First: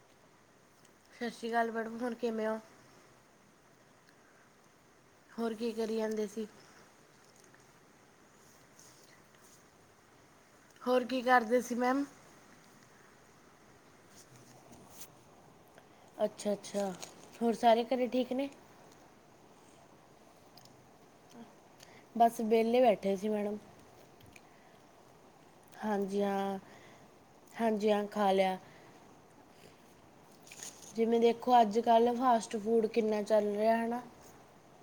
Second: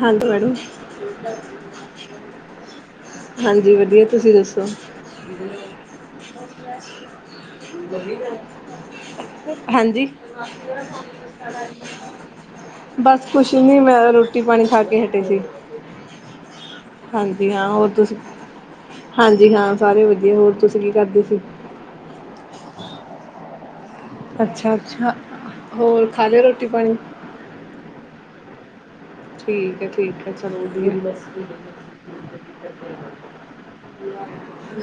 ਹਾਂਜੀ ਮੈਡਮ। ਸਤਿ ਸ਼੍ਰੀ ਅਕਾਲ ਮੈਡਮ ਹੋਰ ਕਿਵੇਂ ਹੋ [inaudible] ਹਾਂਜੀ ਵਧੀਆ, ਤੁਸੀਂ ਦੱਸੋ? ਹੋਰ ਕੀ ਕਰੀ ਜਾਂਦੇ ਸੀ ਹਾਂਜੀ। ਹੋਰ ਕੀ ਕਰਦੇ ਸੀ ਮੈਮ ਬਸ ਕੁਛ ਨੀ ਮੈਂ ਓ ਰੋਟੀ ਰੋਟੀ ਪਾਣੀ ਖਾ ਕੇ ਹਟੇ ਸੀ। ਅੱਛਾ-ਅੱਛਾ, ਹਾਂਜੀ ਹੋਰ ਹਾਂ ਸਾਰੇ ਘਰੇ ਤੁਸੀਂ ਠੀਕ ਨੇ? ਹਾਂਜੀ ਹਾਂ ਸਾਰੇ ਵਧੀਆ, ਹੋਰ ਤੁਸੀਂ ਕੀ ਕਰਦੇ ਸੀ? ਬਸ ਵੇਲੈ ਬੈਠੇ ਸੀ ਮੈਡਮ। ਅੱਛਾ-ਅੱਛਾ। ਹਾਂਜੀ ਹਾਂ-ਹਾਂਜੀ ਹਾਂ ਖਾ ਲਿਆ। ਠੀਕ ਐ ਠੀਕ ਐ। ਜਿਵੇਂ ਦੇਖੋ ਅੱਜ ਕੱਲ੍ਹ ਫਾਸਟ ਫੂਡ ਕਿੰਨਾ ਚੱਲ ਰਿਹਾ ਹੈ। ਹਨਾ।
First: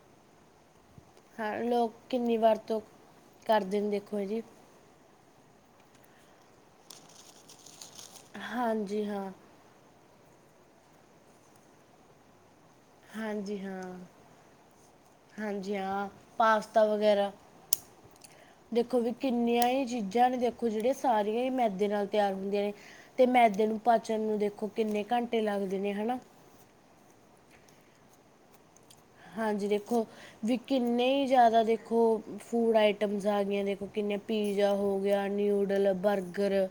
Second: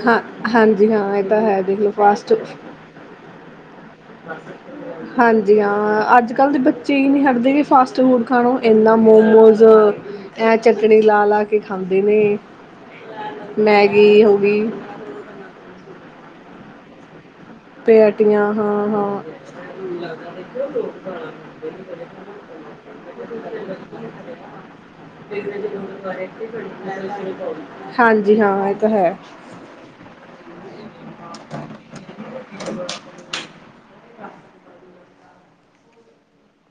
ਹਾਂ, ਹਾਂਜੀ, ਹਾਂ, ਇਹ ਤਾਂ ਹੈ ਦੇਖ ਲੋ ਲੋਕ ਫਾਸਟ ਕਿੰਨੀ ਵਰਤੋਂ ਕਰਦੇ ਨੂੰ ਦੇਖੋ ਜੀ ਹਾਂਜੀ ਹਾਂ, ਅੱਜ ਕੱਲ੍ਹ ਦੇ ਬੱਚੇ ਹੀ ਨਹੀਂ ਹਟਦੇ। ਫਾਸਟ ਫੂਡ ਖਾਣੋ, ਇੰਨਾ ਹਾਂਜੀ ਹਾਂ ਮੋਮੋਜ਼, ਐ ਚਟਣੀ ਲਾ -ਲਾ ਕੇ ਖਾਂਦੇ ਨੇ। ਹਾਂਜੀ ਹਾਂ ਮੈਗੀ ਹੋ ਗਈ। ਹਾਂਜੀ। ਹਾਂ, ਪਾਸਤਾ ਵਗੈਰਾ। ਪੇਟੀਆਂ ਹਾਂ ਦੇਖੋ ਵੀ ਹਾਂ ਕਿੰਨੀਆਂ ਹੀ ਚੀਜ਼ਾਂ ਨੇ, ਦੇਖੋ ਜਿਹੜੀਆਂ ਸਾਰੀਆਂ ਹੀ ਮੈਦੇ ਨਾਲ ਤਿਆਰ ਹੁੰਦੀਆਂ ਨੇ। ਤੇ ਮੈਦੇ ਨੂੰ ਪਾਚਣ ਨੂੰ ਦੇਖੋ ਕਿੰਨੇ ਘੰਟੇ ਲੱਗਦੇ ਨੇ ਹਨਾ। ਹਾਂਜੀ। ਹਾਂ, ਇਹ ਤਾਂ ਹੈ। ਹਾਂਜੀ ਦੇਖੋ, ਵੀ ਕਿੰਨੇ ਹੀ ਜ਼ਿਆਦਾ ਦੇਖੋ। ਫੂਡ ਆਈਟਮਸ ਆਗਈਆਂ ਨੇ, ਦੇਖੋ ਕਿਨੇ ਪੀਜ਼ਾ ਹੋ ਗਿਆ, ਨਿਊਡਲਅ, ਬਰਗਰਅ।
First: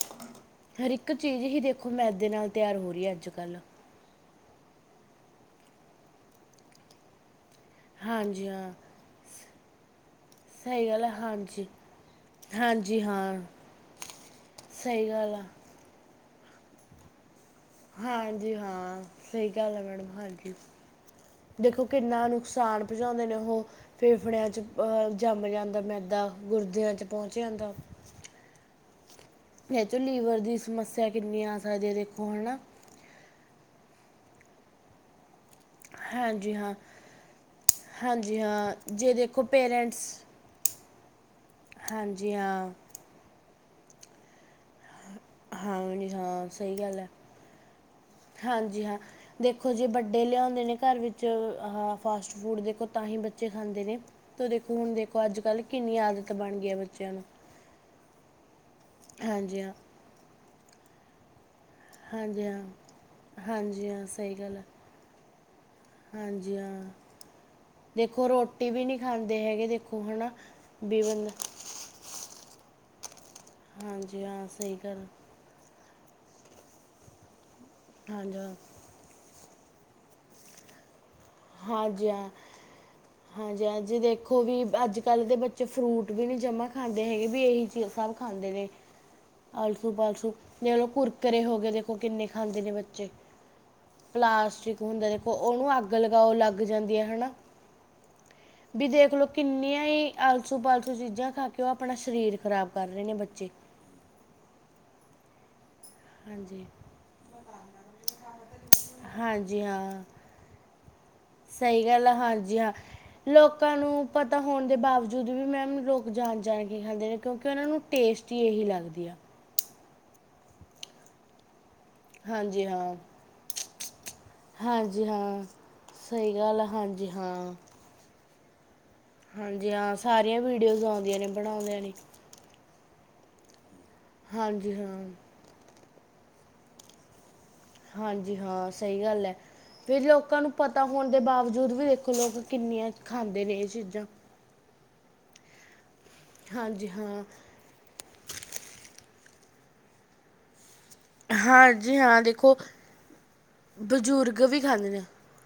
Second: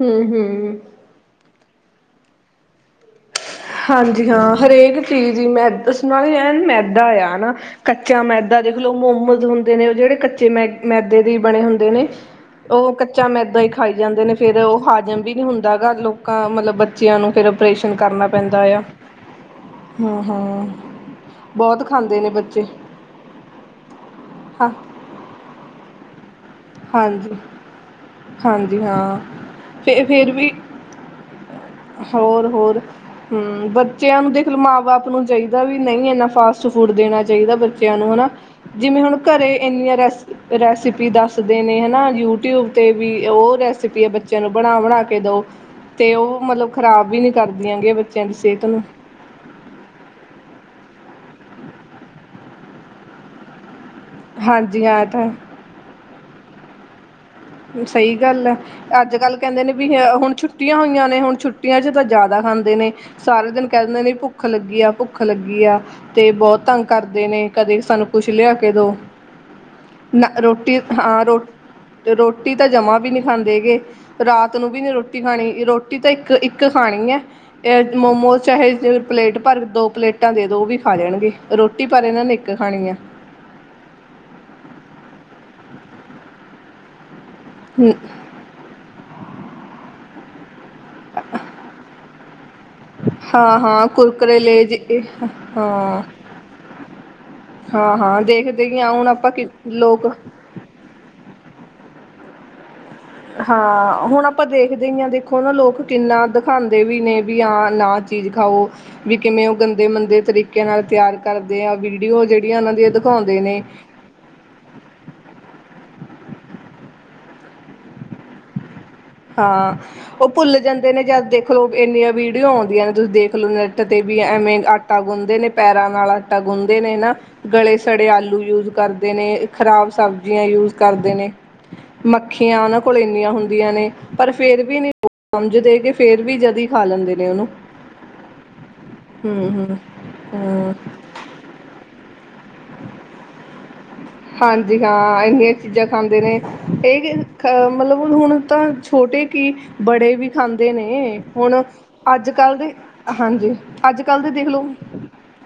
ਹੂੰ- ਹੂੰ। ਹਰ ਇੱਕ ਚੀਜ਼ ਹੀ ਦੇਖੋ ਮੈਦੇ ਨਾਲ ਤਿਆਰ ਹੋ ਰਹੀ ਹੈ ਅੱਜ ਕੱਲ੍ਹ। ਹਾਂਜੀ ਹਾਂ, ਹਰੇਕ ਚੀਜ਼ ਹੀ ਮੈ ਨਾਲ ਹੀ ਮੈਦਾ ਆ ਹਨਾ। ਕੱਚਾ ਹਾਂਜੀ ਮੈਦਾ ਹਾਂ ਦੇਖ ਲਓ ਮੋਮਲ ਹੁੰਦੇ ਨੇ ਉਹ ਜਿਹੜੇ ਕੱਚੇ ਮੈ ਸਹੀ ਗੱਲ ਹੈ ਮੈਦੇ ਦੇ ਬਣੇ ਹਾਂਜੀ ਹੁੰਦੇ ਨੇ। ਉਹ ਹਾਂਜੀ ਕੱਚਾ ਹਾਂ ਮੈਦਾ ਹੀ ਖਾਈ ਜਾਂਦੇ ਨੇ ਫੇਰ ਉਹ ਸਹੀ ਹਾਜ਼ਮ ਗੱਲ ਵੀ ਆ ਨਹੀਂ ਹੁੰਦਾ। ਗਾ, ਲੋਕਾਂ ਮਤਲਬ ਬੱਚਿਆਂ ਨੂੰ ਫੇਰ ਆਪਓਰੇਸ਼ਨ ਕਰਨਾ। ਜੀ ਪੈਂਦਾ ਆ ਹਾਂ, ਸਹੀ ਗੱਲ ਆ ਮੈਡਮ, ਹਾਂ ਹਾਂਜੀ, ਹਾਂ ਦੇਖੋ ਬਹੁਤ ਖਾਂਦੇ ਕਿੰਨਾ ਨੇ ਬੱਚੇ ਨੁਕਸਾਨ ਭਜਾਉਂਦੇ ਨੇ ਉਹ, ਫੇਫੜਿਆਂ ਚ' ਹਾਂ ਅਹ ਜੰਮ ਜਾਂਦਾ ਮੈਦਾ। ਗੁਰਦਿਆਂ ਚ' ਹਾਂਜੀ ਪਹੁੰਚ ਜਾਂਦਾ। ਹਾਂਜੀ, ਹਾਂ। ਇਹ ਚੋਂ ਲੀਵਰ ਦੀਆਂ ਸਮੱਸਿਆ ਕਿੰਨੀਆਂ ਹੋਰ- ਹੋਰ ਹਮ, ਬੱਚਿਆਂ ਨੂੰ ਦੇਖ ਲ ਮਾਂ- ਬਾਪ ਨੂੰ ਚਾਹੀਦਾ ਵੀ ਨਹੀਂ ਇੰਨਾ ਹਾਂਜੀ ਫਾਸਟ ਹਾਂ ਫੂਡ ਦੇਣਾ ਚਾਹੀਦਾ ਬੱਚਿਆਂ ਨੂੰ ਹਨਾ। ਹਾਂਜੀ ਹਾਂ ਜਿਵੇਂ ਜੇ ਹੁਣ ਦੇਖੋ ਘਰੇ ਇੰਨੀਆਂ ਪੇਰੈਂਟਸ ਰੈਸਪੀ ਦੱਸਦੇ ਨੇ ਹਨਾ। ਹਾਂਜੀ ਯੂਟਿਊਬ ਹਾਂ ਤੇ ਵੀ ਉਹ ਰੈਸਪੀ ਹੈ ਬੱਚੇ ਬੱਚਿਆਂ ਨੂੰ ਬਣਾ- ਬਣਾ ਕੇ ਦੋ, ਹਾਂਜੀ ਤੇ ਉਹ ਹਾਂ ਮਤਲਬ ਸਹੀ ਗੱਲ ਹੈ ਖ਼ਰਾਬ ਵੀ ਨੀ ਕਰਦੀਆਂ ਗਈਆਂ ਬੱਚਿਆਂ ਦੀ ਸਿਹਤ ਨੂੰ। ਹਾਂਜੀ ਹਾਂ ਦੇਖੋ ਜੇ ਵੱਡੇ ਲਿਆਉਂਦੇ ਨੇ ਘਰ ਵਿੱਚ ਅਹ ਫਾਸਟ ਫੂਡ ਦੇਖੋ ਤਾਂ ਹੀ ਬੱਚੇ ਖਾਂਦੇ ਨੇ। ਤ ਦੇਖੋ ਹਾਂਜੀ ਹੁਣ ਹਾਂ ਇਹ ਦੇਖੋ ਤਾਂ ਅੱਜ ਕੱਲ੍ਹ ਕਿੰਨੀ ਆਦਤ ਬਣ ਗਈ ਹੈ ਬੱਚਿਆਂ ਨੂੰ। ਸਹੀ ਗੱਲ ਹੈ। ਅੱਜ ਕੱਲ ਹਾਂਜੀ ਕਹਿੰਦੇ ਹਾਂ ਨੇ ਵੀ ਹੁਣ ਛੁੱਟੀਆਂ ਹੋਈਆਂ ਨੇ, ਹੁਣ ਛੁੱਟੀਆਂ ਛੁੱਟੀਆਂ 'ਚ ਤਾਂ ਜ਼ਿਆਦਾ ਹਾਂਜੀ ਹਾਂ ਖਾਂਦੇ ਨੇ, ਸਾਰੇ ਦਿਨ ਕਹਿ ਹਾਂਜੀ ਦਿੰਦੇ ਹਾਂ ਨੇ ਸਹੀ ਭੁੱਖ ਗੱਲ ਹੈ ਲੱਗੀ ਆ, ਭੁੱਖ ਲੱਗੀ ਆ। ਤੇ ਹਾਂਜੀ ਬਹੁਤ ਹਾਂ ਤੰਗ ਕਰਦੇ ਨੇ, ਕਦੇ ਸਾਨੂੰ ਦੇਖੋ ਕੁਛ ਲਿਆ ਰੋਟੀ ਕੇ ਵੀ ਦਿਉ, ਨਹੀਂ ਖਾਂਦੇ ਹੈਗੇ ਦੇਖੋ ਹੈ ਨਾ ਰੋਟੀ ਵੀ ਹਾਂ ਰੋਟੀ ਰੋਟੀ ਤਾਂ ਜਮਾ ਵੀ ਨਹੀਂ ਖਾਂਦੇ ਗੇ। ਹਾਂਜੀ ਹਾਂ ਰਾਤ ਨੂੰ ਸਹੀ ਵੀ ਨੀ ਗੱਲ ਰੋਟੀ ਖਾਣੀ ਰੋ ਰੋਟੀ ਤਾਂ ਇੱਕ ਇੱਕ ਖਾਣੀ ਹੈ। ਹਾਂਜੀ ਮੋਮੋਜ਼ ਹਾਂ ਚਾਹੇ ਪਲੇਟ ਭਰ, ਦੋ ਪਲੇਟਾਂ ਦੇ ਦੋ ਵੀ ਖਾ ਜਾਣਗੇ। ਹਾਂਜੀ ਹਾਂ। ਹਾਂਜੀ- ਹਾਂਜੀ ਦੇਖੋ ਵੀ ਅੱਜ ਕੱਲ੍ਹ ਦੇ ਬੱਚੇ ਫਰੂਟ ਵੀ ਨੀ ਜਮਾ ਖਾਂਦੇ ਹੈਗੇ, ਵੀ ਇਹੀ ਸਭ ਖਾਂਦੇ ਨੇ, ਆਲਸੂ- ਪਾਲਸੂ। ਚਲੋ ਕੁਰਕਰੇ ਹੋ ਗਏ ਦੇਖੋ ਕਿੰਨੇ ਖਾਂਦੇ ਨੇ ਬੱਚੇ, ਹਾਂ ਹਾਂ ਕੁਰਕਰੇ ਲੇਜ ਪਲਾਸਟਿਕ ਹੁੰਦਾ ਦੇਖੋ ਉਹਨੂੰ ਅੱਗ ਅੱ ਹਾਂ ਲਗਾਓ ਲੱਗ ਜਾਂਦੀਆਂ ਹਨਾ। ਹਾਂ ਹਾਂ ਦੇਖਦੇ ਹੀ ਵੀ ਹਾਂ ਹੁਣ ਦੇਖਲਓ ਆਪਾਂ ਕਿ ਕਿੰਨੀਆਂ ਹੀ ਲੋਕ ਸੂ- ਪਾਲਤੂ ਚੀਜ਼ਾਂ ਖਾ ਕੇ ਉਹ ਆਪਣਾ ਸਰੀਰ ਖਰਾਬ ਕਰ ਰਹੇ ਨੇ ਬੱਚੇ। ਹਾਂ। ਹੁਣ ਆਪਾਂ ਦੇਖਦੇ ਹੀ ਹਾਂ ਦੇ ਦੇਖੋ ਨਾ ਲੋਕ ਕਿੰਨਾ ਹਾਂਜੀ ਦਿਖਾਉਂਦੇ ਵੀ ਨੇ, ਵੀ ਹਾਂ ਨਾ ਚੀਜ਼ ਖਾਓ। ਵੀ ਕਿਵੇਂ ਉਹ ਹਾਂਜੀ ਗੰਦੇ- ਹਾਂ ਮੰੰਦੇ ਤਰੀਕੇ ਨਾਲ ਤਿਆਰ ਕਰਦੇ ਆ। ਸਹੀ ਗੱਲ ਵੀਡੀਓ ਜਿਹੜੀਆਂ ਹਾਂਜੀ ਹਾਂ। ਉਹਨਾਂ ਦੀਆਂ ਦਿਖਾਉਂਦੇ ਨੇ। ਲੋਕਾਂ ਨੂੰ ਪਤਾ ਹੋਣ ਦੇ ਬਾਵਜੂਦ ਵੀ ਮੈਮ ਲੋਕ ਜਾਣ ਜਾਣ ਕੇ ਖਾਂਦੇ ਨੇ, ਕਿਉਂਕਿ ਉਹਨਾਂ ਨੂੰ ਟੇਸਟੀ ਇਹੀ ਲੱਗਦੀ ਆ। ਹਾਂ, ਉਹ ਭੁੱਲ ਜਾਂਦੇ ਨੇ ਜਦ ਦੇ ਦੇਖਲਓ ਇੰਨੀਆਂ ਵੀਡੀਓ ਹਾਂਜੀ ਆਉਂਦੀਆਂ ਨੇ ਹਾਂ, ਤੁਸੀਂ ਦੇਖ ਲਓ ਨੈੱਟ ਤੇ ਵੀ ਐਵੇਂ ਆਟਾ ਹਾਂਜੀ ਗੁੰਦੇ ਹਾਂ। ਨੇ ਪੈਰਾਂ ਨਾਲ। ਸਹੀ ਗੱਲ ਗੁੰਨਦੇ ਨੇ ਹਾਂਜੀ ਨਾ -ਹਾਂਜੀ। ਗਲੇ ਸੜੇ ਆਲੂ ਯੂਜ ਕਰਦੇ। ਕਰਦੇ ਨੇ ਹਾਂਜੀ ਖਰਾਬ ਹਾਂ ਸਾਰੀਆਂ ਸਬਜ਼ੀਆਂ ਯੂਜ ਵੀਡੀਓਜ਼ ਕਰਦੇ ਆਉਂਦੀਆਂ ਨੇ। ਬਣਾਉਂਦਿਆਂ ਨੇ। ਮ ਅੱਖੀਆਂ ਉਹਨਾਂ ਕੋਲ ਇੰਨੀਆਂ ਹੁੰਦੀਆਂ ਨੇ, ਪਰ ਫੇਰ ਹਾਂਜੀ ਵੀ ਨਹੀਂ। ਹਾਂ, ਸਮਝ ਦੇ ਕੇ ਫੇਰ ਵੀ ਜਦੀ ਖਾ ਲੈਂਦੇ ਨੇ ਉਹਨੂੰ। ਹਾਂਜੀ ਹਾਂ ਸਹੀ ਗੱਲ ਹੂੰ ਹੈ। ਹੂੰ ਫਿਰ ਲੋਕਾਂ ਨੂੰ ਹੂੰ ਪਤਾ ਹੋਣ ਦੇ ਬਾਵਜੂਦ ਵੀ ਦੇਖੋ, ਲੋਕ ਕਿੰਨੀਆਂ ਖਾਂਦੇ ਨੇ ਇਹ ਚੀਜ਼ਾਂ। ਹਾਂਜੀ ਹਾਂ ਇੰਨੀਆਂ ਚੀਜ਼ਾਂ ਖਾਂਦੇ ਨੇ ਹਾਂਜੀ ਇਹ ਹਾਂ, ਅ ਮਤਲਬ ਹੁਣ ਤਾਂ ਛੋਟੇ ਕੀ ਬੜੇ ਵੀ ਖਾਂਦੇ ਨੇ ਹੁਣ, ਹਾਂਜੀ ਹਾਂ ਦੇਖੋ ਅੱਜਕੱਲ ਦੇ, ਹਾਂਜੀ ਅੱਜਕੱਲ੍ਹ ਦੀ ਬਜ਼ੁਰਗ ਦੇਖ ਵੀ ਲੋ ਖਾਂਦੇ ਨੇ।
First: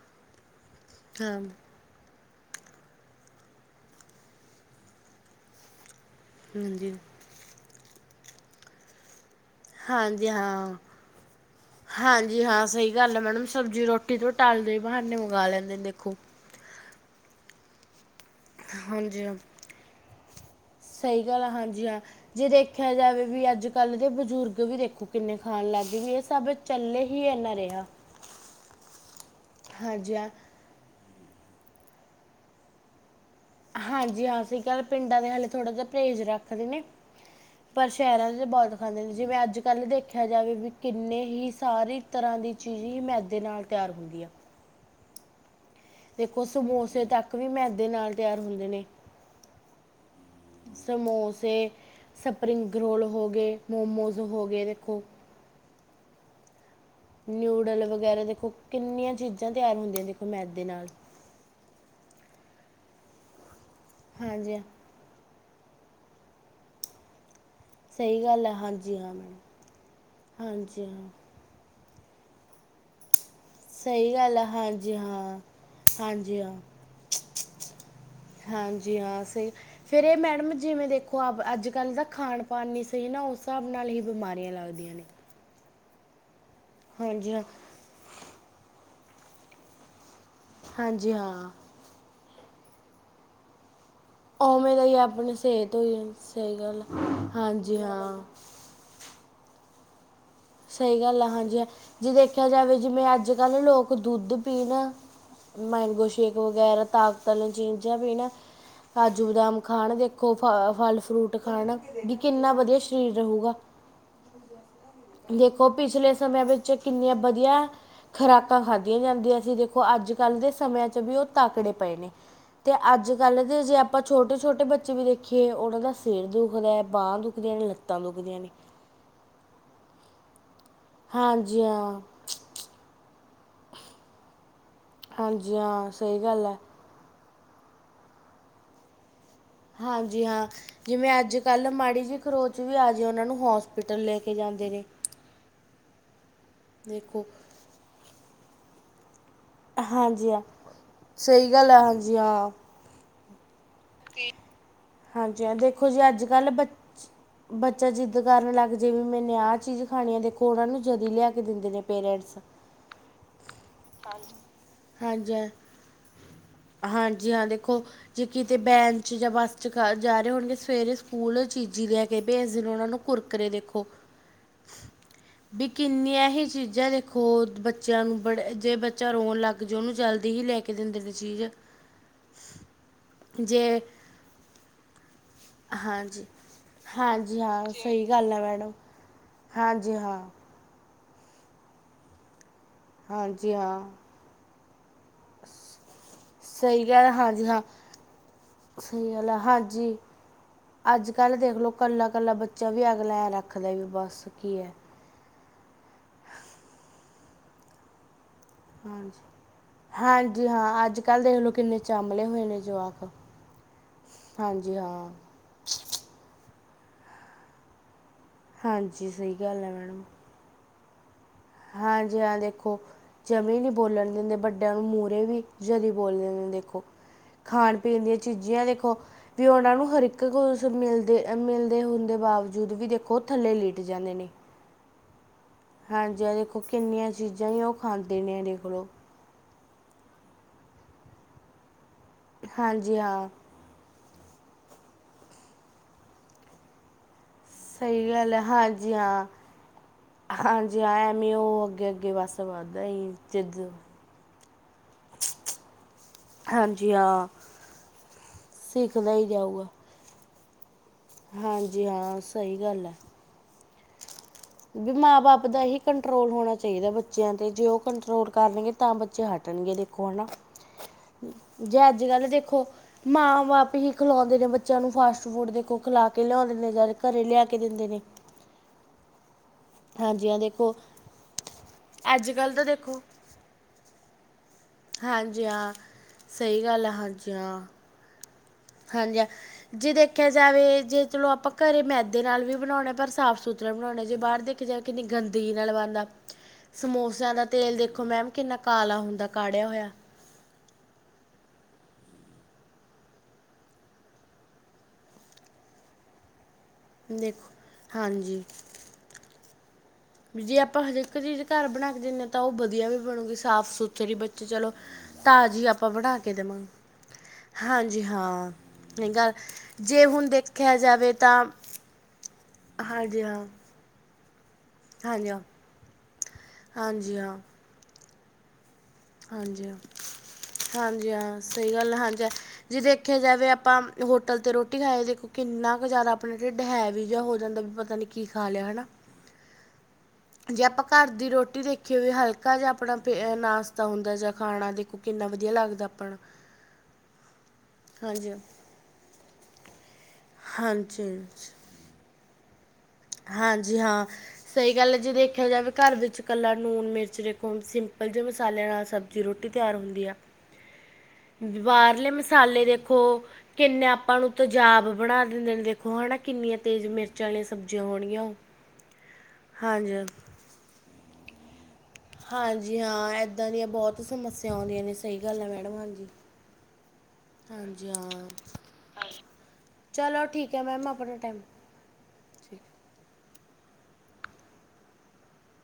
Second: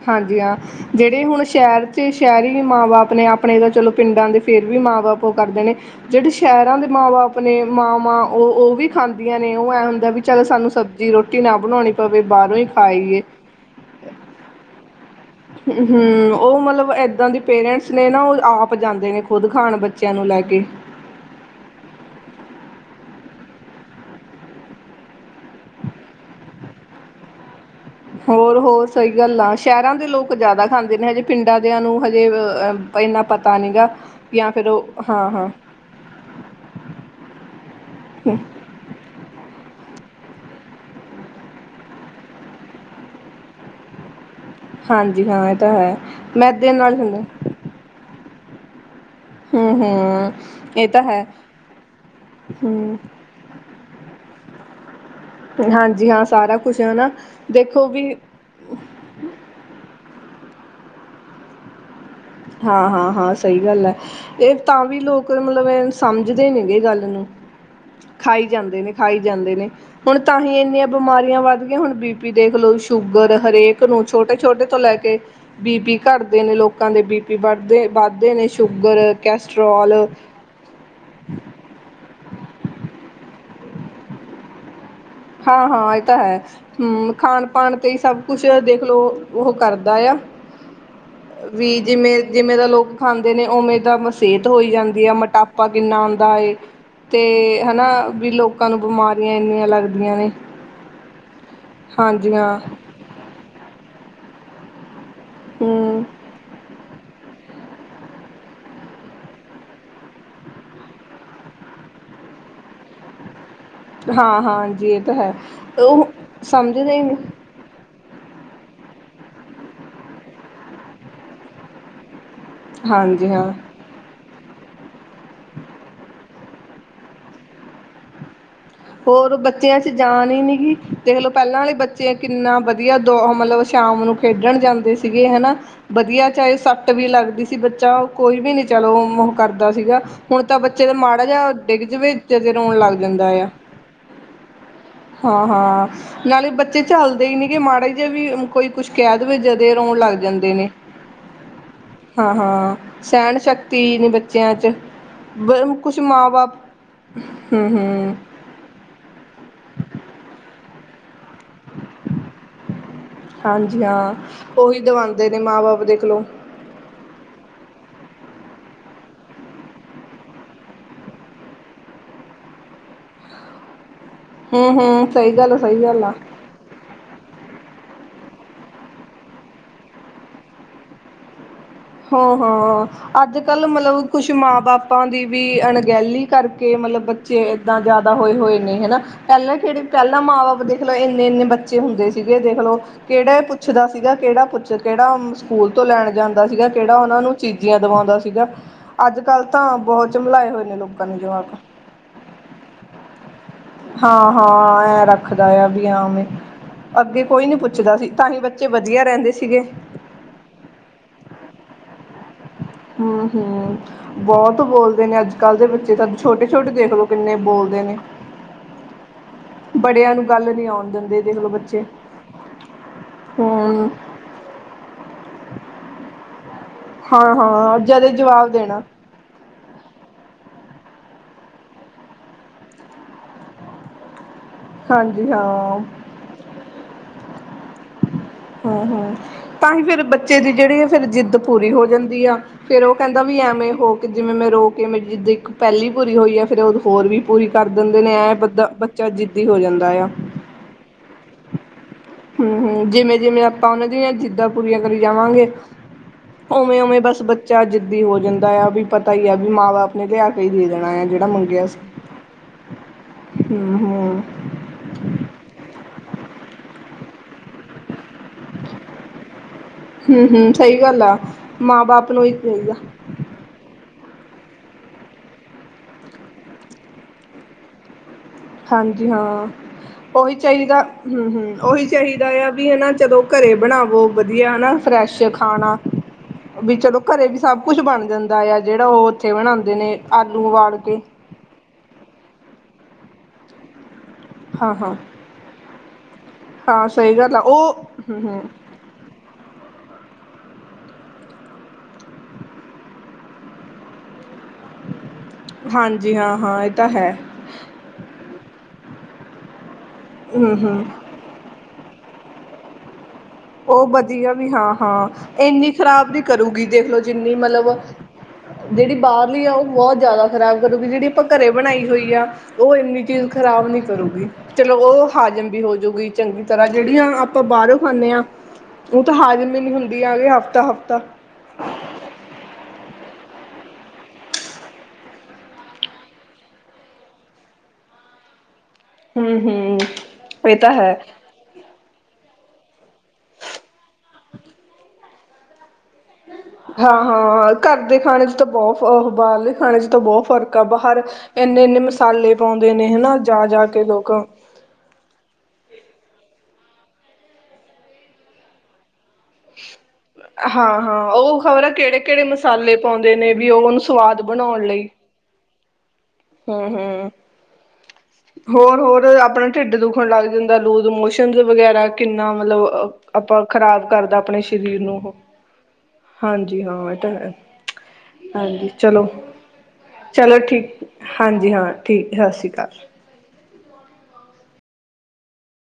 ਹਾਂਜੀ ਹਾਂ ਜਿਹੜੇ ਹਾਂ, ਹੁਣ ਸ਼ਹਿਰ ਸ਼ਹਿਰੀ ਮਾਂ -ਬਾਪ ਨੇ ਆਪਣੇ, ਤਾਂ ਚਲੋ ਪਿੰਡਾਂ ਦੇ ਫੇਰ ਵੀ ਮਾਂ- ਬਾਪ ਉਹ ਕਰਦੇ ਨੇ ਜਿਹੜੇ ਸ਼ਹਿਰਾਂ ਦੇ ਹਾਂਜੀ। ਮਾਂ- ਬਾਪ ਨੇ ਮਾਂਵਾਂ ਉਹ ਉਹ ਵੀ ਖਾਂਦੀਆਂ ਨੇ ਉਹ। ਐਂ ਹੁੰਦਾ ਵੀ ਹਾਂਜੀ ਚੱਲ, ਸਾਨੂੰ ਹਾਂ। ਸਬਜ਼ੀ -ਰੋਟੀ ਨਾ ਬਣਾਉਣੀ ਪਵੇ, ਹਾਂਜੀ ਬਾਹਰੋਂ ਹੀ ਖਾਈਏ। ਟਲਦੇ ਹੀ ਬਹਾਨੇ ਮੰਗ ਲੈਂਦੇ ਨੇ, ਦੇਖੋ। ਹੂੰ ਉਹ ਮਤਲਬ ਇੱਦਾਂ ਦੀ ਪੇਰੈਂਟਸ ਨੇ ਨਾ ਉਹ ਆਪ ਜਾਂਦੇ ਨੇ ਹਾਂਜੀ ਹਾਂ ਖੁਦ ਖਾਣ ਬੱਚਿਆਂ ਨੂੰ ਲੈ ਕੇ। ਸਹੀ ਗੱਲ ਆ ਹਾਂਜੀ ਹਾਂ। ਜੇ ਦੇਖਿਆ ਜਾਵੇ ਵੀ, ਅੱਜ -ਕੱਲ ਦੇ ਬਜ਼ੁਰਗ ਵੀ ਦੇਖੋ ਕਿੰਨੇ ਖਾਣ ਲੱਗ ਵੀ, ਇਹ ਸਭ। ਚੱਲੇ ਹੀ ਇੰਨਾ ਰਿਹਾ। ਹੋਰ ਹੋਰ ਸਹੀ ਗੱਲ ਆ ਸ਼ਹਿਰਾਂ ਦੇ ਹਾਂਜੀ ਹਾਂ। ਲੋਕ ਜ਼ਿਆਦਾ ਖਾਂਦੇ ਨੇ ਹਜੇ ਪਿੰਡਾਂ ਦੀਿਆਂ ਨੂੰ ਹਜੇ ਇੰਨਾ ਪਤਾ ਨਹੀਂ ਹੈਗਾ ਜਾਂ ਫਿਰ ਉਹ। ਹਾਂ-ਹਾਂ। ਬੜਾ ਪਰਹੇਜ਼ ਰੱਖਦੇ ਨੇ। [unintelligible] ਪਰ ਸ਼ਹਿਰਾਂ ਚ ਬਹੁਤ ਖਾਂਦੇ ਨੇ, ਜਿਵੇਂ ਅੱਜ ਕੱਲ੍ਹ ਦੇਖਿਆ ਜਾਵੇ ਵੀ ਕਿੰਨੇ ਹੀ ਸਾਰੇ ਤਰ੍ਹਾਂ ਦੀ ਚੀਜ਼ ਹੀ ਮੈਦੇ ਨਾਲ ਤਿਆਰ ਹੁੰਦੀ ਆ। ਹਾਂਜੀ ਹਾਂ ਇਹ ਤਾਂ ਹੈ। ਦੇਖੋ ਮੈਦੇ ਨਾਲ ਸਮੋਸੇ ਹੁੰਦਾ ਤੱਕ ਵੀ ਮੈਦੇ ਨਾਲ ਤਿਆਰ ਹੁੰਦੇ ਨੇ। ਹਮ-ਹਮ। ਸਮੋਸੇ, ਸਪਰਿੰਗ ਹੂੰ ਰੋਲ ਹੋ ਗਏ ਮੋਮੋਸ ਹੋ ਗਏ ਦੇਖੋ। ਹਾਂਜੀ ਹਾਂ, ਸਾਰਾ ਕੁਛ ਹਨਾ। ਨਿਊਡਲ ਦੇਖੋ ਵੀ ਵਗੈਰਾ ਦੇਖੋ, ਕਿੰਨੀਆਂ ਚੀਜ਼ਾਂ ਤਿਆਰ ਹੁੰਦੀਆਂ ਦੇਖੋ ਮੈਦ ਦੇ ਨਾਲ। ਹਾਂ- ਹਾਂ- ਹਾਂ ਸਹੀ ਗੱਲ ਹੈ ਇਹ ਹਾਂਜੀ ਹਾਂ ਤਾਂ ਵੀ ਲੋਕ ਮਤਲਬ ਸਮਝਦੇ ਨੀ ਗ ਗੱਲ ਨੂੰ। ਸਹੀ ਗੱਲ ਖਾਈ ਹੈ ਜਾਂਦੇ ਨੇ- ਹਾਂਜੀ ਹਾਂ ਖਾਈ ਮੈਡਮ ਜਾਂਦੇ ਨੇ ਹੁਣ ਤਾਂਹੀ ਹਾਂਜੀ ਇੰਨੀਆਂ ਹਾਂ ਬਿਮਾਰੀਆਂ ਵੱਧ ਹੁਣ ਬੀ ਪੀ ਦੇਖ ਲੋ। ਸ਼ੂਗਰ ਹਰੇਕ ਨੂੰ ਸਹੀ ਗੱਲ ਛੋਟੇ- ਹੈ ਛੋਟੇ ਤੋਂ ਲੈ ਹਾਂਜੀ ਕੇ ਹਾਂ ਬੀ ਪੀ ਹਾਂਜੀ ਕਰਦੇ ਨੇ ਹਾਂ ਲੋਕ। ਲੋਕਾਂ ਦੇ ਬੀਪੀ ਵੱਧਦੇ -ਵੱਧਦੇ ਨੇ, ਸ਼ੂਗਰ, ਹਾਂਜੀ ਹਾਂ ਸਹੀ ਕੈਸਟਰੋਲ। ਫਿਰ ਇਹ ਮੈਡਮ ਜਿਵੇਂ ਦੇਖੋ, ਅੱਜ -ਕੱਲ੍ਹ ਦਾ ਖਾਣ -ਬਾਣ ਨੀ ਸਹੀ ਨਾ ਉਸ ਹਿਸਾਬ ਨਾਲ ਹੀ ਬਿਮਾਰੀਆਂ ਲੱਗਦੀਆਂ ਨੇ। ਹਾਂ-ਹਾਂ ਇਹ ਤਾਂ ਹੈ, ਹੂੰ ਹਾਂਜੀ ਹਾਂ ਖਾਣ-ਪਾਣ ਤੇ ਹੀ ਸਭ ਕੁਛ ਦੇਖ ਲਓ ਉਹ ਕਰਦਾ ਆ ਹਾਂਜੀ ਹਾਂ ਵੀ ਜਿਵੇਂ ਜਿਵੇਂ ਦਾ ਲੋਕ ਖਾਂਦੇ ਨੇ ਉਵੇਂ ਦਾ ਮ ਸਿਹਤ ਹੋਈ ਉਵੇਂ ਦਾ ਹੀ ਜਾਂਦੀ ਆ ਆਪਣੀ ਮੋਟਾਪਾ ਸਿਹਤ ਕਿੰਨਾ ਹੋਈ ਆਉਂਦਾ ਸਹੀ ਗੱਲ ਤੇ ਆ। ਹਾਂਜੀ ਹਨਾ ਹਾਂ ਵੀ ਲੋਕ ਲੋਕਾ ਨੂੰ ਬਿਮਾਰੀਆਂ ਇੰਨੀਆਂ ਲੱਗਦੀਆਂ ਨੇ। ਸਹੀ ਗੱਲ ਆ ਹਾਂਜੀ ਜੇ ਹਾਂਜੀ ਦੇਖਿਆ ਹਾਂ ਜਾਵੇ ਜਿਵੇਂ ਅੱਜ ਕੱਲ੍ਹ ਲੋਕ ਦੁੱਧ ਪੀਣ। ਹਮ ਮੈਂਗੋ ਸ਼ੇਕ ਵਗੈਰਾ ਤਾਕਤ ਵਾਲੀ ਚੀਜ਼ਾਂ ਵੀ ਨਾ। ਕਾਜੂ ਬਦਾਮ ਖਾਣ ਦੇਖੋ ਫਲ ਫਰੂਟ ਖਾਣ ਵੀ ਕਿੰਨਾ ਵਧੀਆ ਸਰੀਰ ਰਹੇਗਾ। ਹਾਂ ਹਾਂਜੀ। ਤਾਂ ਹੈ ਦੇਖੋ ਉਹ ਪਿਛਲੇ ਸਮੇਂ ਵਿੱਚ ਸਮਝਦੇ ਹੀ ਕਿੰਨੀਆਂ ਨਹੀਂ ਵਧੀਆ ਖੁਰਾਕਾਂ ਖਾਧੀਆਂ ਜਾਂਦੀਆਂ ਸੀ। ਦੇਖੋ, ਅੱਜ- ਕੱਲ੍ਹ ਦੇ ਸਮਿਆਂ 'ਚ ਵੀ ਉਹ ਤਾਕੜੇ ਪਏ ਨੇ। ਤੇ ਅੱਜ ਹਾਂਜੀ ਕੱਲ੍ਹ ਹਾਂ ਦੇ ਜੇ ਆਪਾਂ ਛੋਟੇ -ਛੋਟੇ ਬੱਚੇ ਵੀ ਦੇਖੀਏ ਉਹਨਾਂ ਦਾ ਸਿਰ ਦੁਖਦਾ ਬਾਂਹ ਦੁਖਦੀਆਂ ਨੇ ਲੱਤਾਂ ਦੁਖਦੀਆਂ ਨੇ। ਹੋਰ ਬੱਚਿਆਂ ਚ ਜਾਨ ਹੀ ਨੀ ਗੀ ਦੇਖਲੋ ਪਹਿਲਾਂ ਹਾਂਜੀ ਵਾਲੇ ਹਾਂ ਬੱਚੇ ਕਿੰਨਾ ਵਧੀਆ ਦੋ ਮਤਲਬ ਸ਼ਾਮ ਨੂੰ ਖੇਡਣ ਜਾਂਦੇ ਸੀਗੇ, ਹਨਾ ਹਾਂਜੀ ਹਾਂ ਸਹੀ ਵਧੀਆ ਗੱਲ ਚਾਹੇ ਹੈ ਸਭ। ਵੀ ਲੱਗਦੀ ਸੀ। ਬੱਚਾ ਕੋਈ ਵੀ ਨੀ। ਚਲੋ। ਕਰਦਾ ਸੀਗਾ ਹਾਂਜੀ ਹੁਣ ਹਾਂ ਤਾਂ ਬੱਚੇ ਦੇ ਜਿਵੇਂ ਮਾੜਾ ਅੱਜ ਜਿਹਾ ਕੱਲ੍ਹ ਡਿੱਗ ਜਾਵੇ ਜ ਤੇ ਰੋਣ ਲੱਗ ਜਾਂਦਾ ਆ। ਪਿਟਲ ਲੈ ਕੇ ਜਾਂਦੇ ਨੇ ਹਾਂ -ਹਾਂ ਨਾਲੇ ਬੱਚੇ ਦੇਖੋ ਝੱਲਦੇ ਹੀ ਨੀ ਗ ਮਾੜਾ ਜਿਹੇ ਵੀ ਕੋਈ ਕੁਛ ਕੈਦ, ਜਦੇ ਰੋਣ ਲੱਗ ਹਾਂਜੀ ਹਾਂ ਜਾਂਦੇ ਨੇ। ਸਹੀ ਗੱਲ ਆ ਹਾਂਜੀ ਹਾਂ ਹਾਂ-ਹਾਂ। ਸਹਿਣ ਸ਼ਕਤੀ ਨੀ ਬੱਚਿਆਂ ਚ ਹਾਂਜੀ ਹਾਂ ਦੇਖੋ ਜੀ ਕੁਛ ਅੱਜ ਮਾਂ ਕੱਲ ਬਾਪ ਬ ਬੱਚਾ ਹੂੰ-ਹੂੰ ਜਿੱਦ ਕਾਰਨ ਲੈ ਕੇ। ਜਿਵੇਂ ਮੈਂ ਨ ਆਹ ਚੀਜ਼ ਖਾਣੀ ਆ ਦੇਖੋ ਉਹਨਾਂ ਨੂੰ ਜਦੀ ਲਿਆ ਕੇ ਦਿੰਦੇ ਨੇ ਪੇਰੈਂਟਸ। ਹਾਂਜੀ ਹਾਂ, ਉਹੀ ਦਵਾਂਦੇ ਹਾਂਜੀ ਨੇ ਹਾਂ ਮਾਂ-ਬਾਪ ਦੇਖਲੋ। ਹਾਂਜੀ ਹਾਂ ਦੇਖੋ ਜੇ ਕਿਤੇ ਬੈਂਚ ਜਾਂ ਬੱਸ ਜਾ ਰਹੇ ਹੋਣਗੇ। ਸਵੇਰੇ ਸਕੂਲ ਚੀਜੀ ਲੈ ਕੇ ਭੇਜਦੇ ਨੇ ਉਹਨਾਂ ਨੂੰ। ਕੁਰਕਰੇ ਦੇਖੋ। ਹੂੰ ਹੂੰ ਸਹੀ ਗੱਲ ਆ ਸਹੀ ਗੱਲ ਆ। ਇਹੀ ਚੀਜ਼ਾਂ ਦੇਖੋ ਹੋਰ ਬੱਚਿਆਂ ਨੂੰ, ਬੜੇ ਜੇ ਬੱਚਾ ਰੋਣ ਲੱਗ ਜਾਏ, ਉਹਨੂੰ ਜਲਦੀ ਹੀ ਲੈ ਕੇ ਦਿੰਦੇ ਨੇ ਚੀਜ਼। ਹਾਂ ਹਾਂ ਅੱਜ ਕੱਲ ਜੇ ਮਤਲਬ ਕੁਛ ਮਾਂ ਬਾਪਾਂ ਦੀ ਵੀ ਅਣਗਹਿਲੀ ਹਾਂਜੀ ਕਰਕੇ ਮਤਲਬ ਹਾਂਜੀ ਬੱਚੇ ਹਾਂ ਇਦਾਂ ਸਹੀ ਜ਼ਿਆਦਾ ਗੱਲ ਹੋਏ ਹੈ ਹੋਏ ਮੈਡਮ ਨੇ ਹਨਾ। ਪਹਿਲਾਂ ਕਿਹੜੇ ਹਾਂਜੀ ਪਹਿਲਾਂ ਹਾਂ ਮਾਂ ਬਾਪ ਦੇਖ ਦੇਖਲਓ ਇੰਨੇ ਇੰਨੇ ਬੱਚੇ ਹੁੰਦੇ ਸੀਗੇ ਦੇਖਲੋ ਕਿਹੜਾ ਹਾਂਜੀ ਪੁੱਛਦਾ ਹਾਂ ਸੀਗਾ। ਕਿਹੜਾ ਕੁਛ ਕਿਹੜਾ ਸਕੂਲ ਤੋਂ ਲੈਣ ਜਾਂਦਾ। ਸੀਗਾ ਸਹੀ ਕਿਹੜਾ ਗੱਲ ਉਹਨਾ ਨੂੰ ਹਾਂਜੀ ਹਾਂ ਚੀਜ਼ੀਆਂ ਦਿਵਾਉਂਦਾ ਸੀਗਾ, ਸਹੀ ਗੱਲ ਹੈ ਅੱਜਕੱਲ੍ਹ ਤਾਂ ਹਾਂਜੀ ਬਹੁਤ ਚਮਲਾਏ ਹੋਏ ਨੇ ਲੋਕਾਂ ਨੇ ਜਵਾਕ। ਕੱਲਾ ਕੱਲਾ ਬੱਚਾ ਵੀ ਅਗ [unintelligible] ਹਾਂ-ਹਾਂ ਐ ਰੱਖਦਾ ਆ। ਵੀ ਹਵੇ ਅੱਗੇ ਕੋਈ ਨੀ ਪੁੱਛਦਾ ਸੀ, ਤਾਂਹੀ ਬੱਚੇ ਵਧੀਆ ਹਾਂਜੀ ਰਹਿੰਦੇ ਸੀਗੇ ਹਾਂਜੀ ਹਾਂ ਅੱਜ ਕੱਲ੍ਹ ਦੇਖਲ ਕਿੰਨੇ ਚਮਲੇ ਹੋਏ ਨੇ। ਜਵਾਕ ਹਾਂ ਹਾਂ ਬਹੁਤ ਹਾਂਜੀ ਬੋਲਦੇ ਹਾਂ ਨੇ ਅੱਜ। ਅੱਜਕੱਲ੍ਹ ਦੇ ਬੱਚੇ ਤਾਂ ਛੋਟੇ-ਛੋਟੇ ਦੇਖ ਲੋ ਕਿੰਨੇ ਬੋਲਦੇ ਨੇ। ਹਾਂਜੀ ਸਹੀ ਗੱਲ ਏ ਮੈਡਮ। ਬੜਿਆਂ ਨੂੰ ਗੱਲ ਨੀ ਆਉਣ ਦਿੰਦੇ ਦੇਖਲੋ ਬੱਚ ਹਾਂਜੀ ਹਾਂ ਦੇਖੋ ਜਵੇਂ ਨਹੀ ਬੋਲਣ ਦਿੰਦੇ ਵੱਡੇ ਡਿਆਂ ਨੂੰ ਮੂਹਰੇ ਵੀ ਜਲੀ ਬੋਲਦੇ ਨੇ ਦੇਖੋ ਹਾਂ ਖਾਣ ਹਾਂ ਪੀਣ ਜਦੇ ਦੀਆਂ ਜਵਾਬ ਚੀਜ਼ਾਂ ਦੇਣਾ ਦੇਖੋ ਵੀ ਉਹਨਾਂ ਨੂੰ ਹਰਿਕ ਕੁਛ ਮਿਲਦੇ ਅ ਮਿਲਦੇ ਹੁੰਦੇ ਬਾਵਜੂਦ ਵੀ ਦੇਖੋ ਓਹ ਥੱਲੇ ਲਿਟ ਜਾਂਦੇ ਨੇ। ਹਾਂਜੀ ਹਾਂ। ਹਾਂਜੀ ਦੇਖੋ ਕਿੰਨੀਆਂ ਚੀਜ਼ਾਂ ਹੀ ਉਹ ਖਾਂਦੇ ਨੇ। ਦੇਖ ਹਮ ਲਓ ਹਮ ਤਾਂ ਹੀ ਫੇਰ ਬੱਚੇ ਦੀ ਜਿਹੜੀ ਆ ਫੇਰ ਜਿੱਦ ਪੂਰੀ ਹੋ ਜਾਂਦੀ ਆ, ਫੇਰ ਉਹ ਹਾਂਜੀ ਕਹਿੰਦਾ ਹਾਂ ਵੀ ਐਵੇਂ ਹੋ ਜਿਵੇਂ ਮੈਂ ਰੋ ਕੇ ਮੇਰੀ ਜਿੱਦ ਇੱਕ ਪਹਿਲੀ ਪੂਰੀ ਹੋਈ ਹੈ ਫਿਰ ਉਦੋਂ ਹੋਰ ਵੀ ਪੂਰੀ ਕਰ ਦਿੰਦੇ ਸਹੀ ਨੇ ਐ ਗੱਲ ਹੈ ਬਚ ਹਾਂਜੀ ਬੱਚਾ ਹਾਂ ਜਿੱਦੀ ਹੋ ਜਾਂਦਾ ਆ। ਹਾਂਜੀ ਐ ਮੀ ਹੋਰ ਅੱਗੇ-ਅੱਗੇ ਹੂੰ-ਹੂੰ ਜਿਵੇਂ-ਜਿਵੇਂ ਆਪਾਂ ਉਹਨਾਂ ਦੀਆਂ ਜਿੱਦਾਂ ਪੂਰੀਆਂ ਕਰੀ ਜਾਵਾਂਗੇ ਉਵੇਂ ਹਾਂਜੀ ਉਵੇਂ ਬਸ ਹਾਂ ਬੱਚਾ ਜਿੱਦੀ ਹੋ, ਜਾਂਦਾ ਆ ਵੀ ਪਤਾ ਸਿੱਖਦਾ ਹੀ ਈ ਆ ਵੀ ਜਾਊਗਾ ਮਾਂ- ਬਾਪ ਲਿਆ ਕੇ ਹੀ ਦੇ ਦੇਣਾ ਆ, ਜਿਹੜਾ ਮੰਗਿਆ ਸੀ ਹਾਂਜੀ ਹਾਂ ਸਹੀ ਹੂੰ ਹੂੰ ਮਾਂ- ਬਾਪ ਦਾ ਹੀ ਕੰਟਰੋਲ ਹੋਣਾ ਚਾਹੀਦਾ ਬੱਚਿਆਂ ਤੇ। ਜੇ ਉਹ ਕੰਟਰੋਲ ਕਰਨਗੇ, ਤਾਂ ਬੱਚੇ ਹਟਣਗੇ। ਕੋ ਨਾ ਹਮ ਹਮ ਸਹੀ ਗੱਲ ਆ ਮਾਂ ਜੇ ਅੱਜ ਬਾਪ ਨੂੰ ਕੱਲ੍ਹ ਹੀ ਦੇਖੋ ਚਾਹੀਦਾ ਮਾਂ ਬਾਪ ਹੀ ਖਿਲਾਉਂਦੇ ਨੇ ਬੱਚਿਆਂ ਨੂੰ ਫਾਸਟ ਫੂਡ ਦੇਖੋ ਖਿਲਾ ਕੇ ਲਿਆਉਂਦੇ ਨੇ ਜ਼ਦਾ ਘਰ ਲਿਆ ਕੇ ਦਿੰਦੇ ਨੇ। ਹਾਂਜੀ ਹਾਂ, ਹਾਂਜੀ ਉਹੀ ਹਾਂ ਦੇਖੋ ਚਾਹੀਦਾ, ਹੂੰ-ਹੂੰ ਉਹੀ ਚਾਹੀਦਾ ਆ ਅੱਜ-ਕੱਲ੍ਹ ਤਾਂ ਵੀ ਹਨਾ ਦੇਖੋ ਜਦੋਂ ਘਰੇ ਬਣਾਵੋ ਵਧੀਆ ਹਨਾ ਫਰੈਸ਼ ਹਾਂਜੀ ਹਾਂ ਖਾਣਾ, ਸਹੀ ਵੀ ਗੱਲ ਆ ਚਲੋ ਘਰੇ ਹਾਂਜੀ ਵੀ ਸਭ ਹਾਂ ਕੁਛ ਬਣ ਜਾਂਦ ਇਆ [unintelligible] ਹਾਂਜੀ ਜੇ ਦੇਖਿਆ ਜਾਵੇ ਉਬਾਲ ਕੇ ਜੇ ਚਲੋ ਆਪਾਂ ਘਰੇ ਮੈਦੇ ਨਾਲ ਵੀ ਬਣਾਉਣੇ ਪਰ ਸਾਫ਼-ਸੁਥਰਾ ਬਣਾਉਣੇ। ਜੇ ਬਾਰ ਦੇਖਿਆ ਹਾਂ ਜਾਵੇ ਹਾਂ ਕਿੰਨੀ ਗੰਦਗੀ ਨਾਲ ਬਣਦਾ। ਹਾਂ ਸਹੀ ਸਮੋਸਿਆਂ ਗੱਲ ਆ ਦਾ ਤੇਲ ਉਹ ਦੇਖੋ ਹਮ ਮੈਮ ਹਮ ਕਿੰਨਾ ਕਾਲਾ ਹੁੰਦਾ ਕਾੜਿਆ ਹੋਯਾ। ਹਾਂਜੀ ਹਾਂ ਹਾਂ ਈਹ ਵੇਖੋ, ਹਾਂਜੀ। ਵੀ ਹਮ ਜੇ ਆਪਾਂ ਹਮ ਹਰੇ ਇੱਕ ਚੀਜ਼ ਘਰ ਬਣਾ ਕੇ ਦਿੰਣੇ ਆਂ ਤਾਂ ਓਹ ਬਧੀਆ ਵੀ ਬਣੂਗੀ। ਸਾਫ ਉਹ ਸੁਥਰੀ ਵਧੀਆ ਬੱਚੇ ਵੀ ਚਲੋ ਹਾਂ ਹਾਂ ਤਾਜ਼ੀ ਇੰਨੀ ਆਪਾਂ ਖ਼ਰਾਬ ਬਣਾ ਨ ਕੇ ਕਰੂਗੀ ਦੇਵਾਂਗੇ ਦੇਖ ਲਓ ਜਿੰਨੀ ਮਤਲਬ ਹਾਂਜੀ ਹਾਂ ਜਿਹੜੀ ਨਹੀਂ ਗੱਲ ਬਾਹਰਲੀ ਆ ਉਹ ਬਹੁਤ ਜੇ ਹੁਣ ਜ਼ਿਆਦਾ ਖਰਾਬ ਦੇਖਿਆ ਕਰੂਗੀ, ਜਿਹੜੀ ਜਾਵੇ ਆਪਾਂ ਤਾਂ ਘਰੇ ਬਣਾਈ ਹੋਈ ਆ ਉਹ ਇੰਨੀ ਹਾਂਜੀ ਚੀਜ਼ ਹਾਂ ਖਰਾਬ ਨਹੀਂ ਕਰੂਗੀ। ਚਲੋ ਉਹ ਹਾਂਜੀ ਹਾਂ ਹਾਜ਼ਮ ਵੀ ਹੋਜੂਗੀ ਚੰਗੀ ਤਰ੍ਹਾਂ, ਜਿਹੜੀਆਂ ਹਾਂਜੀ ਹਾਂ ਆਪਾਂ ਬਾਹਰੋਂ ਖਾਂਦੇ ਹਾਂ ਓਹ ਤਾਂ ਹਾਜਮੇ ਹਾਂਜੀ ਲਈ ਹਾਂ ਹੁੰਦੀ ਆ ਵੀ ਹਫ਼ਤਾ-ਹਫ਼ਤਾ। ਹਾਂਜੀ ਹਾਂ ਸਹੀ ਗੱਲ ਐ ਹਾਂਜੀ। ਜੇ ਦੇਖਿਆ ਜਾਵੇ ਆਪਾਂ ਹੋਟਲ ਤੇ ਰੋਟੀ ਖਾਏ ਦੇਖੋ ਕਿੰਨਾ ਕੁ ਜ਼ਿਆਦਾ ਆਪਣਾ ਢਿੱਡ ਹੈਵੀ ਜਾਂ ਹੋ ਜਾਂਦਾ ਲਗਭਗ। ਪਤਾ ਨਹੀਂ ਕੀ ਖਾ ਲਿਆ ਹੈ ਨਾ। ਹੂੰ, ਹੂੰ। ਇਹ ਜੇ ਤਾਂ ਆਪਾਂ ਹੈ ਘਰ ਦੀ ਰੋਟੀ ਦੇਖੀ ਕਿਵੇਂ ਹਲਕਾ ਜਾ ਅਪਣਾ ਪੇ ਨਾਸ਼ਤਾ ਹੁੰਦੈ ਜਾਂ ਖਾਣਾ ਦੇਖੋ ਕਿੰਨਾ ਵਧੀਆ ਲੱਗਦੈ ਆਪਣ ਹਾਂ ਹਾਂ ਘਰ ਦੇ ਖਾਣੇ ਚ ਤਾਂ ਬਹੁਤ ਫਅ ਬਾਹਰਲੇ ਖਾਣੇ ਚ ਤਾਂ ਬਹੁਤ ਫ਼ਰਕ ਆ ਬਾਹਰ ਹਾਂਜੀ ਏਨੇ-ਇੰਨੇ ਮਸਾਲੇ ਪੌੰਦੇ ਨੇ ਨਾ ਜਾ-ਜਾ ਹਾਂਜੀ ਕੇ ਹਾਂ ਲੋਕ। ਸਹੀ ਗੱਲ ਐ ਜੇ ਦੇਖਿਆ ਜਾਵੇ ਘਰ ਵਿੱਚ ਕੱਲਾ ਲੂਣ- ਮਿਰਚ ਵੇਖੋ ਹੁਣ ਸਿੰਪਲ ਜੇ ਮਸਾਲਿਆਂ ਨਾਲ ਸਭ ਜ ਰੋਟੀ ਤਿਆਰ ਹੁੰਦੀ ਆ ਹਾਂ-ਹਾਂ ਉਹ ਖ਼ਬਰ ਬਾਹਰਲੇ ਕਿਹੜੇ-ਕਿਹੜੇ ਮਸਾਲੇ ਦੇਖੋ, ਪਾਉਂਦੇ ਨੇ ਵੀ ਉਹ ਉਹਨੂੰ ਕਿੰਨੇ ਆਪਾਂ ਸਵਾਦ ਨੂੰ ਬਣਾਉਣ ਲਈ ਤਜ਼ਾਬ ਬਣਾ ਦਿੰਦੇ ਨੇ ਦੇਖੋ ਹੈ ਨਾ ਕਿੰਨੀਆਂ ਤੇਜ਼ ਮਿਰਚਾਂ ਵਾਲੀਆਂ ਸਬਜ਼ੀਆਂ ਹੋਣੀਆਂ ਹੋਰ ਹੋਰ, ਆਪਣਾ ਢਿੱਡ ਦੁਖਣ ਲੱਗ ਜਾਂਦੈ, ਲੂਜ਼-ਮੋਸ਼ਨ ਵਗੈਰਾ ਕਿੰਨਾ ਮਤਲਬ ਹਾਂਜੀ ਅ ਹਾਂ ਅਪਾਂ ਇਦਾਂ ਦੀਆਂ ਖ਼ਰਾਬ ਬਹੁਤ ਕਰਦਾ ਅਪਣੇ ਸਮੱਸਿਆ ਸਰੀਰ ਆਉਂਦੀਆਂ ਨੇ ਨੂੰ ਓਹ। ਸਹੀ ਗੱਲ ਹੈ ਮੈਡਮ ਹਾਂਜੀ ਹਾਂਜੀ ਹਾਂ ਏ ਤਾਂ ਹੈ ਹਾਂਜੀ ਹਾਂ। ਚਲੋ ਹੈ ਠੀਕ, ਮੈਮ ਆਪਣਾ ਟਾਈਮ ਹਾਂਜੀ ਹਾਂ ਠੀਕ ਸੱਤ ਸ੍ਰੀ ਠੀਕ ਕਾਲ।